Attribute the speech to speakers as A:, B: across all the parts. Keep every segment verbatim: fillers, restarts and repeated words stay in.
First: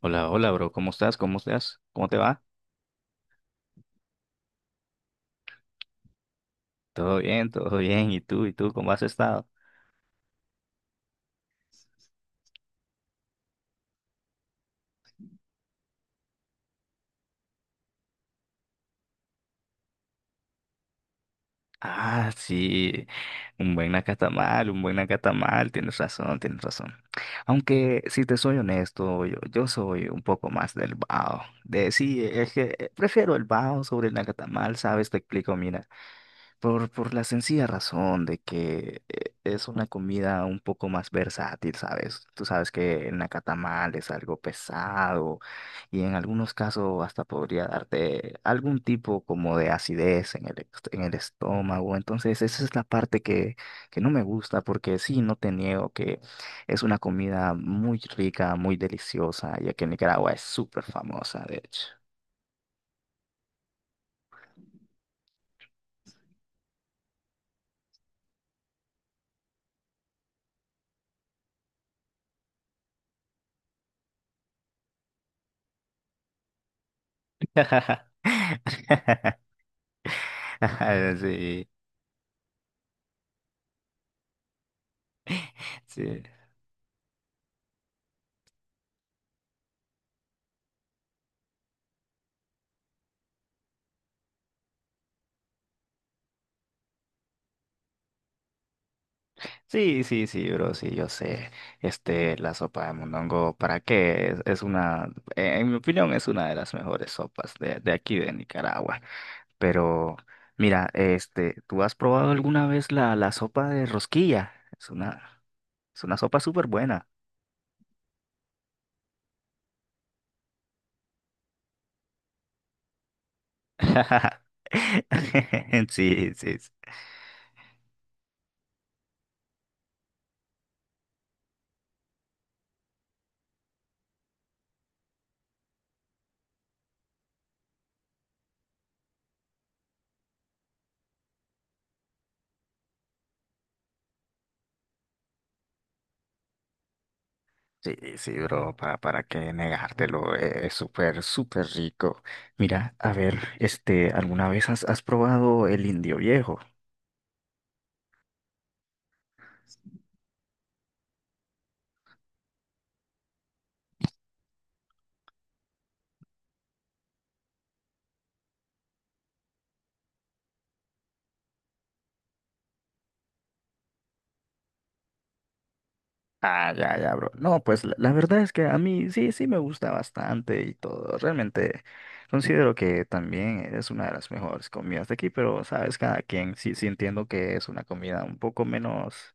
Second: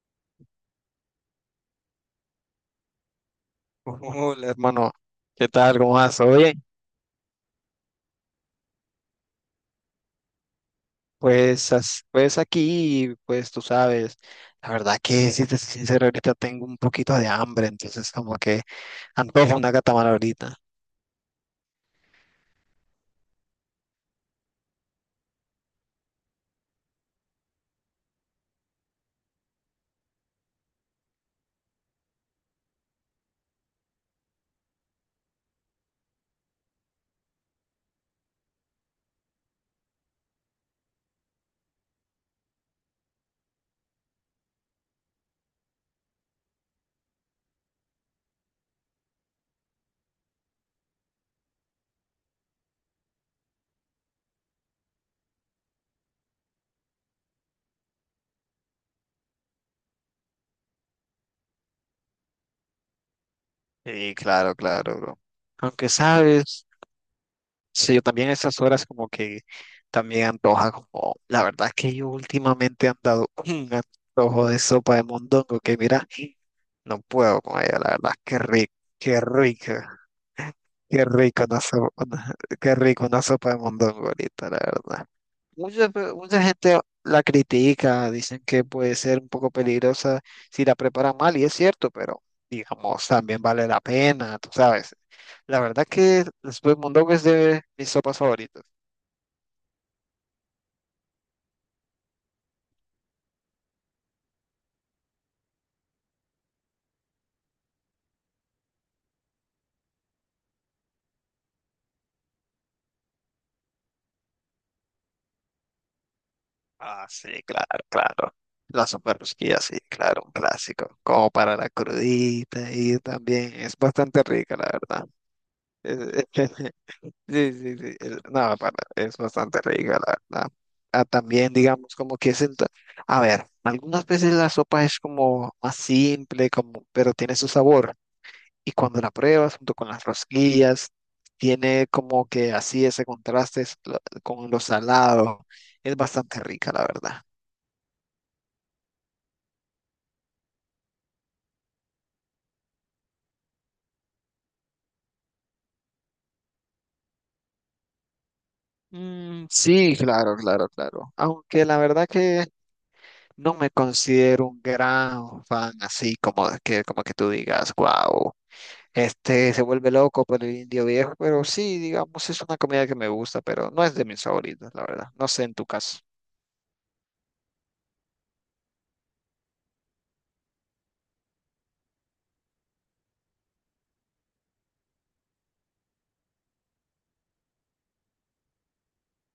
A: Hola, hola, bro. ¿Cómo estás? ¿Cómo estás? ¿Cómo te va?
B: Hola, hermano, ¿qué tal? ¿Cómo vas? Oye,
A: Todo bien, todo bien. ¿Y tú? ¿Y tú? ¿Cómo has estado?
B: pues, as- pues aquí, pues tú sabes, la verdad que si te soy sincero, ahorita tengo un poquito de hambre, entonces como que antojo una catamara ahorita.
A: Ah, sí. Un buen nacatamal, un buen nacatamal. Tienes razón, tienes razón. Aunque, si te soy honesto, yo, yo soy un poco más del bao. De sí, es que eh, prefiero el bao sobre el nacatamal, ¿sabes? Te explico, mira. Por, por la sencilla razón de que eh, es una comida un poco más versátil, ¿sabes? Tú sabes que el nacatamal es algo pesado y en algunos casos hasta podría darte algún tipo como de acidez en el, est- en el estómago. Entonces, esa es la parte que, que no me gusta porque sí, no te niego que es una comida muy rica, muy deliciosa, ya que Nicaragua es súper famosa, de hecho.
B: Sí, claro, claro, bro. Aunque sabes, sí, yo también a estas horas como que también antoja como, la verdad que yo últimamente he andado un antojo de sopa de mondongo que mira, no puedo con ella, la verdad, qué rico, qué rico. Qué rico una
A: Sí,
B: sopa, qué rico una sopa de mondongo ahorita, la verdad. Mucha, pe-
A: sí.
B: mucha gente la critica, dicen que puede ser un poco peligrosa si la preparan mal, y es cierto, pero digamos, también vale la pena, tú sabes. La verdad que la sopa de mondongo es de mis sopas favoritas.
A: Sí, sí, sí, bro, sí, yo sé. Este, la sopa de mondongo, ¿para qué? Es, es una, eh, en mi opinión, es una de las mejores sopas de, de aquí de Nicaragua. Pero, mira, este, ¿tú has probado alguna vez la, la sopa de rosquilla? Es una, es una sopa súper
B: Ah,
A: buena.
B: sí, claro, claro. La sopa de rosquilla, sí, claro, un clásico. Como para la crudita y también es bastante rica, la verdad.
A: Sí, sí, sí.
B: Sí, sí, sí. el- no, para- Es bastante rica, la verdad. Ah, también, digamos, como que es el... ta- a ver, algunas veces la sopa es como más simple, como, pero tiene su sabor. Y cuando la pruebas junto con las rosquillas, tiene como que así ese contraste es lo- con lo salado. Es bastante rica, la verdad.
A: Sí, sí, bro, para, para qué negártelo, eh, es súper, súper rico. Mira, a ver, este, ¿alguna vez has, has probado el indio viejo?
B: Mm, sí, claro, claro, claro. Aunque la verdad que no me considero un gran fan así como que, como que tú digas, wow. Este se vuelve loco por el indio viejo, pero sí, digamos, es una comida que me gusta, pero no es de mis favoritas, la verdad. No sé en tu caso.
A: Ah, ya, ya, bro. No, pues la, la verdad es que a mí sí, sí me gusta bastante y todo. Realmente considero que también es una de las mejores comidas de aquí, pero sabes, cada quien sí, sí entiendo que es una comida un poco menos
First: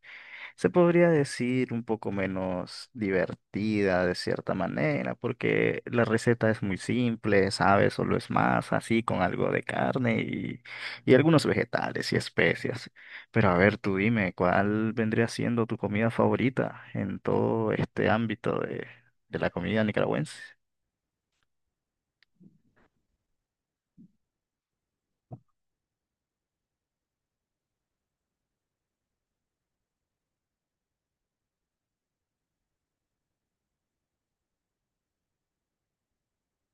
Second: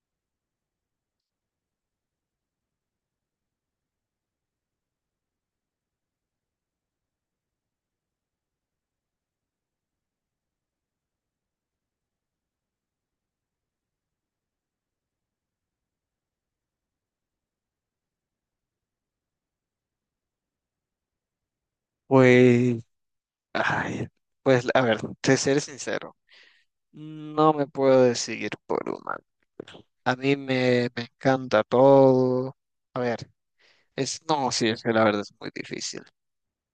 A: se podría decir un poco menos divertida de cierta manera, porque la receta es muy simple, ¿sabes? Solo es masa, así, con algo de carne y, y algunos vegetales y especias. Pero a ver, tú dime, ¿cuál vendría siendo tu comida favorita en todo este ámbito de, de la comida nicaragüense?
B: Pues, ay, pues, a ver, te seré sincero, no me puedo decidir por una. A mí me, me encanta todo. A ver, es, no, sí, es que la verdad es muy difícil.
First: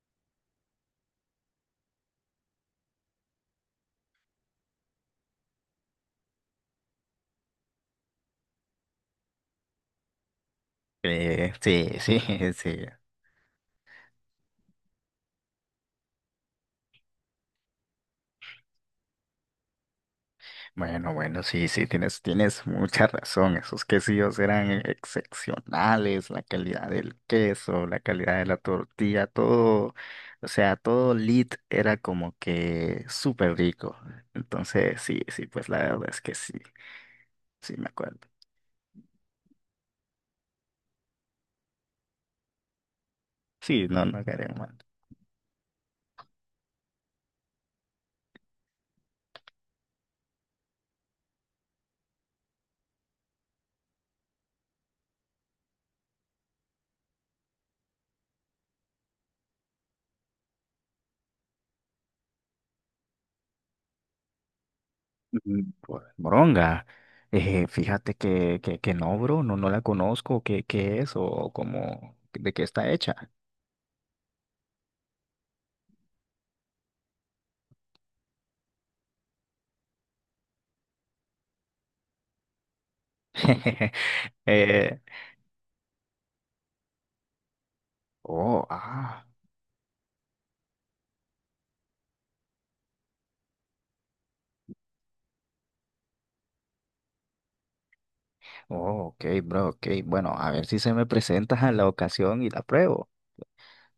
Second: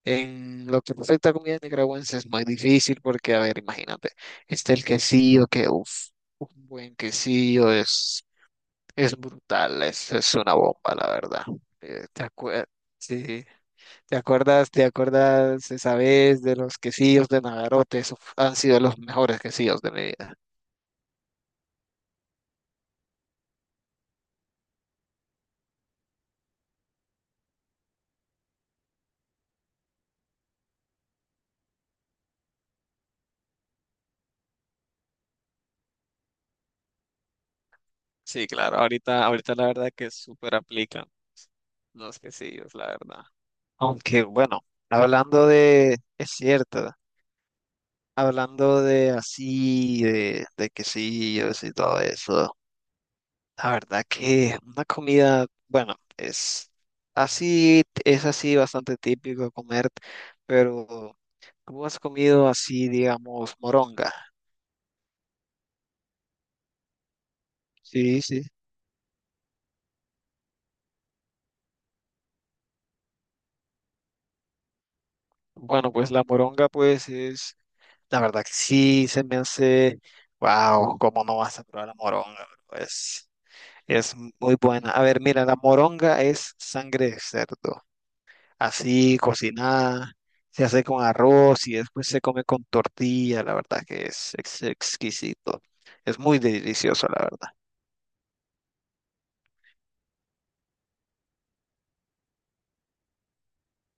B: En lo que respecta a comida nicaragüense es muy difícil porque, a ver, imagínate, está el quesillo que, uff, un buen quesillo es... Es brutal, es, es una bomba, la verdad.
A: Eh, sí,
B: Eh,
A: sí,
B: ¿te acuer-
A: sí.
B: sí, ¿Te acuerdas, te acuerdas esa vez de los quesillos de Nagarote? Esos han sido los mejores quesillos de mi vida.
A: Bueno, bueno, sí, sí, tienes, tienes mucha razón. Esos quesillos eran e, excepcionales, la calidad del queso, la calidad de la tortilla, todo, o sea, todo lit era como que súper rico. Entonces, sí, sí, pues la verdad es que sí, sí me acuerdo.
B: Sí, claro, ahorita, ahorita la verdad que súper aplican los quesillos, la verdad.
A: Sí, no, no
B: Aunque
A: quería
B: bueno,
A: mal.
B: hablando de, es cierto, hablando de así, de, de quesillos y todo eso. La verdad que una comida, bueno, es así, es así bastante típico comer, pero ¿tú has comido así, digamos, moronga?
A: Mm, pues, moronga, eh, fíjate
B: Sí, sí.
A: que, que, que no, bro, no, no la conozco, ¿qué, qué es o cómo, de qué está hecha?
B: Bueno, pues la moronga, pues es, la verdad que sí, se me hace, wow, ¿cómo no vas a probar la moronga? Pues es muy buena.
A: Eh,
B: A ver, mira, la moronga es sangre de cerdo,
A: oh,
B: así
A: ah.
B: cocinada, se hace con arroz y después se come con tortilla, la verdad que es ex- exquisito, es muy delicioso, la verdad.
A: Oh, ok, bro, ok. Bueno, a ver si se me presenta a la ocasión y la pruebo.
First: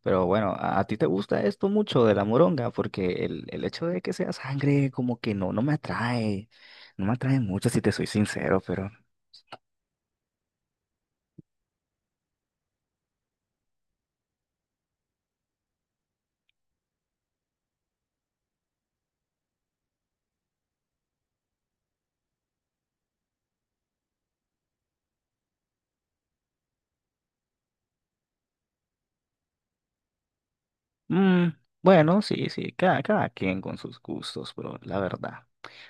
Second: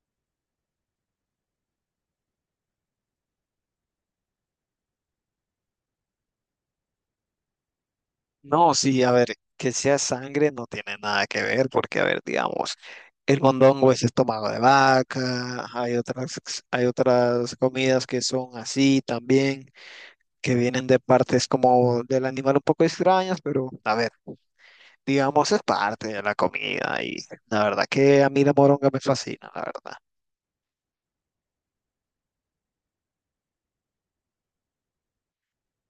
A: Pero bueno, a, a ti te gusta esto mucho de la moronga, porque el, el hecho de que sea sangre como que no, no me atrae. No me atrae mucho si te soy sincero,
B: No,
A: pero...
B: sí, a ver, que sea sangre no tiene nada que ver, porque, a ver, digamos, el mondongo es estómago de vaca, hay otras, hay otras comidas que son así también, que vienen de partes como del animal un poco extrañas, pero a ver, digamos es parte de la comida y la verdad que a mí la moronga me fascina, la verdad.
A: Mm, bueno, sí, sí, cada, cada quien con sus gustos, bro, la verdad.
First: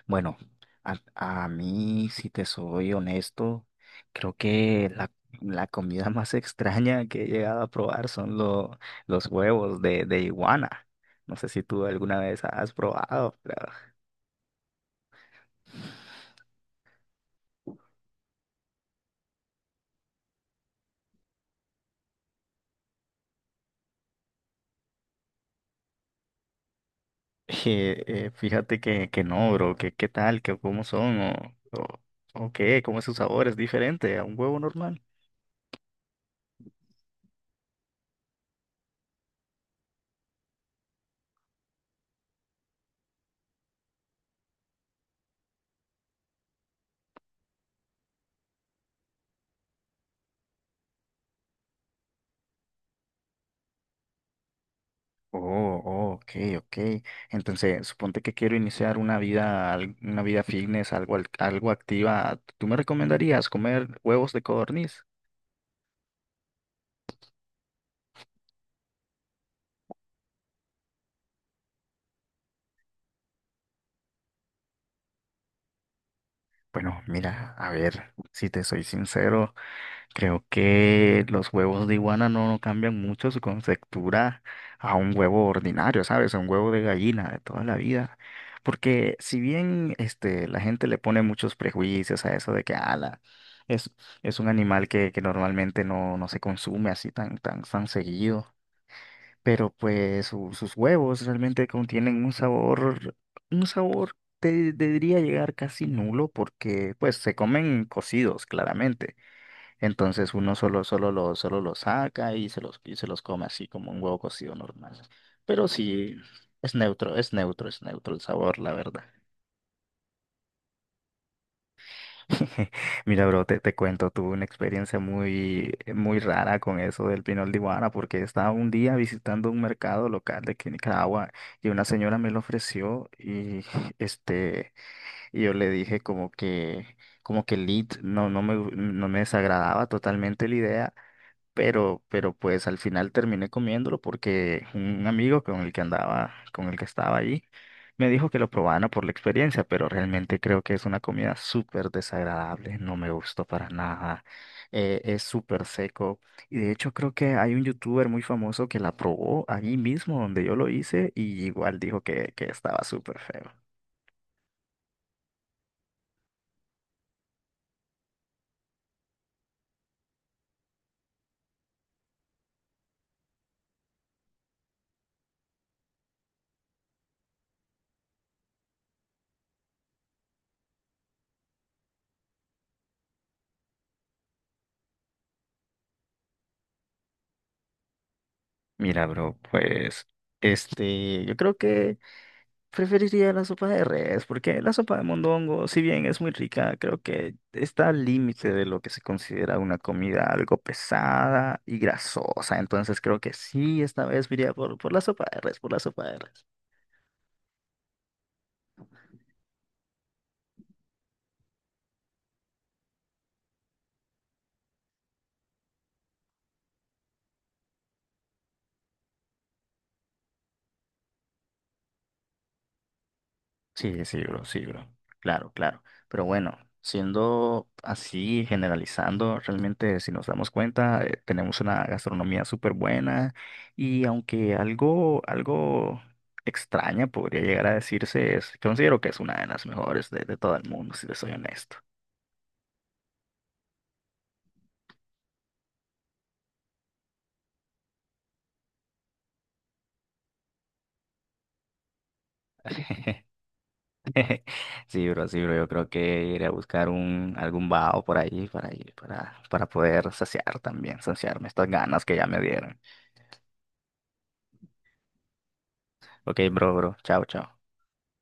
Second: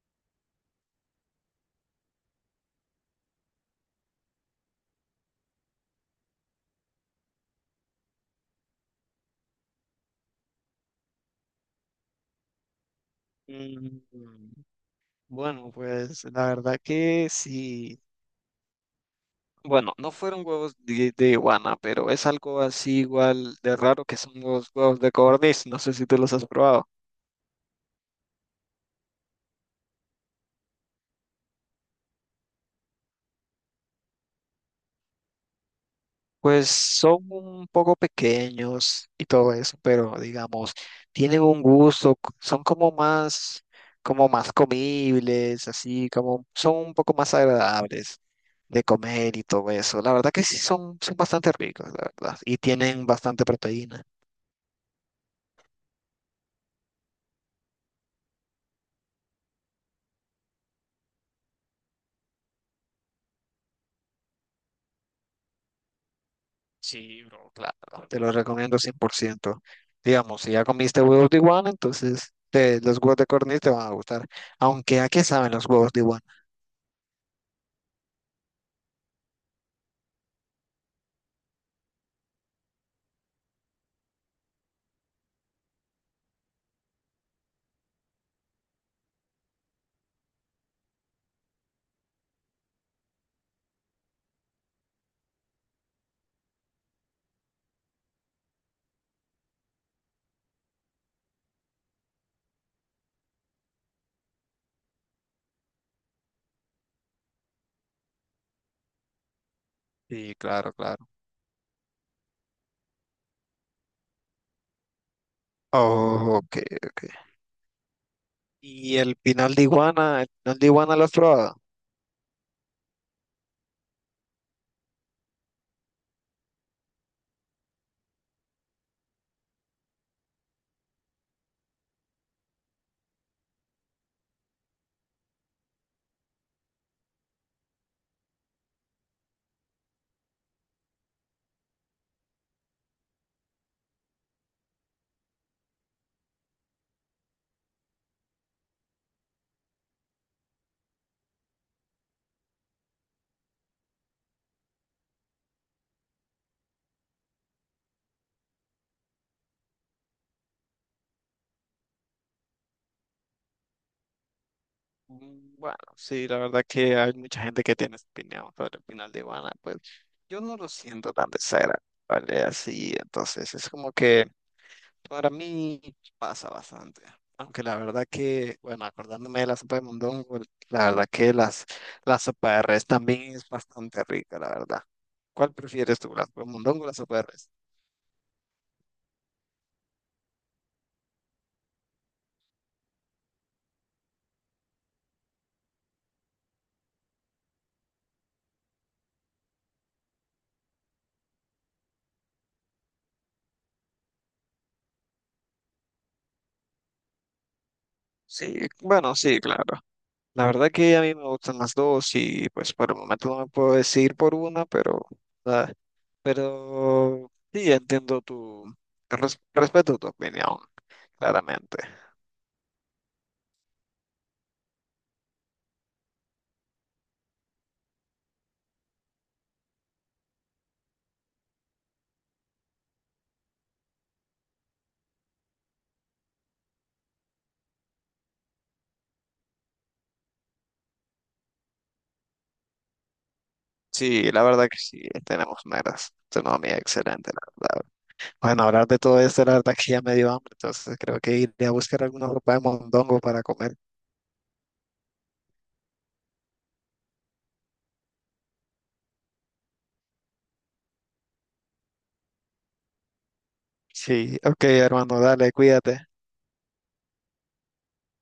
A: Bueno, a, a mí, si te soy honesto, creo que la, la comida más extraña que he llegado a probar son lo- los huevos de, de iguana. No sé si tú alguna vez has probado, pero...
B: Mm, Bueno, pues la verdad que sí. Bueno, no fueron huevos de, de iguana, pero es algo así igual de raro que son los huevos de codorniz. No sé si tú los has probado.
A: Eh, eh, fíjate que, que no, bro, que qué tal, que cómo son o, o, o qué, cómo es su sabor, es diferente a un huevo normal.
B: Pues son un poco pequeños y todo eso, pero digamos, tienen un gusto, c- son como más, como más comibles, así como son un poco más agradables de comer y todo eso. La verdad que sí son, son bastante ricos, la verdad, y tienen bastante proteína.
A: Oh, oh, ok, ok. Entonces, suponte que quiero iniciar una vida, al- una vida fitness, algo, al- algo activa. ¿Tú me recomendarías comer huevos de codorniz?
B: Sí, bro, claro. Te lo recomiendo cien por ciento. Digamos, si ya comiste huevos de iguana, entonces te- los huevos de codorniz te van a gustar. Aunque, ¿a qué saben los huevos de iguana?
A: Bueno, mira, a ver, si te soy sincero. Creo que los huevos de iguana no, no cambian mucho su conceptura a un huevo ordinario, ¿sabes? A un huevo de gallina de toda la vida. Porque si bien este, la gente le pone muchos prejuicios a eso de que ala, es, es un animal que, que normalmente no, no se consume así tan, tan, tan seguido, pero pues su- sus huevos realmente contienen un sabor, un sabor, te, te diría llegar casi nulo porque pues se comen cocidos, claramente entonces
B: Sí,
A: uno
B: claro,
A: solo,
B: claro.
A: solo lo, solo lo saca y se los, y se los come así como un huevo cocido normal. Pero sí,
B: Oh, ok,
A: es
B: ok.
A: neutro, es neutro, es neutro el sabor, la
B: ¿Y
A: verdad.
B: el pinal de iguana? ¿El pinal de iguana lo has probado?
A: Mira, bro, te, te cuento, tuve una experiencia muy, muy rara con eso del pinol de iguana, porque estaba un día visitando un mercado local de aquí en Nicaragua y una señora me lo ofreció y este, y yo le dije como que, como que el lead no, no me, no me desagradaba totalmente la idea pero, pero pues al final terminé comiéndolo porque un amigo con el que andaba, con el que estaba allí, me dijo que lo probara por la experiencia, pero realmente creo que es una comida súper desagradable, no me gustó para nada, eh, es súper seco y de hecho creo que hay un youtuber muy famoso que la probó allí mismo donde yo lo hice y igual dijo que, que estaba súper feo.
B: Mm, Bueno, sí, la verdad que hay mucha gente que tiene opinión sobre el pinal de iguana. Pues yo no lo siento tan de cera, ¿vale? Así, entonces es como que para mí pasa bastante, aunque la verdad que, bueno, acordándome de la sopa de mondongo, la verdad que las, la sopa de res también es bastante rica, la verdad. ¿Cuál prefieres tú, la sopa de mondongo o la sopa de res?
A: Mira, bro, pues este, yo creo que... Preferiría la sopa de res, porque la sopa de mondongo, si bien es muy rica, creo que está al límite de lo que se considera una comida algo pesada y grasosa. Entonces creo que sí, esta vez me iría por, por la sopa de res, por la sopa de res.
B: Sí, bueno, sí, claro. La verdad que a mí me gustan las dos y pues por el momento no me puedo decidir por una, pero, ah, pero sí, entiendo tu, res- respeto tu opinión, claramente.
A: Sí, sí, bro, sí, bro. Claro, claro. Pero bueno, siendo así, generalizando, realmente si nos damos cuenta, eh, tenemos una gastronomía súper buena y aunque algo, algo extraña podría llegar a decirse, es, considero que es una de las mejores de, de todo el mundo, si te soy honesto.
B: Sí, la verdad que sí, tenemos meras, tenemos excelente, la verdad. Bueno, hablar de todo esto, la verdad que ya me dio hambre, entonces creo que iré a buscar alguna ropa de mondongo para comer.
A: Sí, bro, sí, bro, yo creo que iré a buscar un, algún vaho por ahí para, ir- para, para poder saciar también, saciarme estas ganas que ya me dieron.
B: Sí, ok, hermano, dale, cuídate.
A: Ok, bro, bro, chao, chao.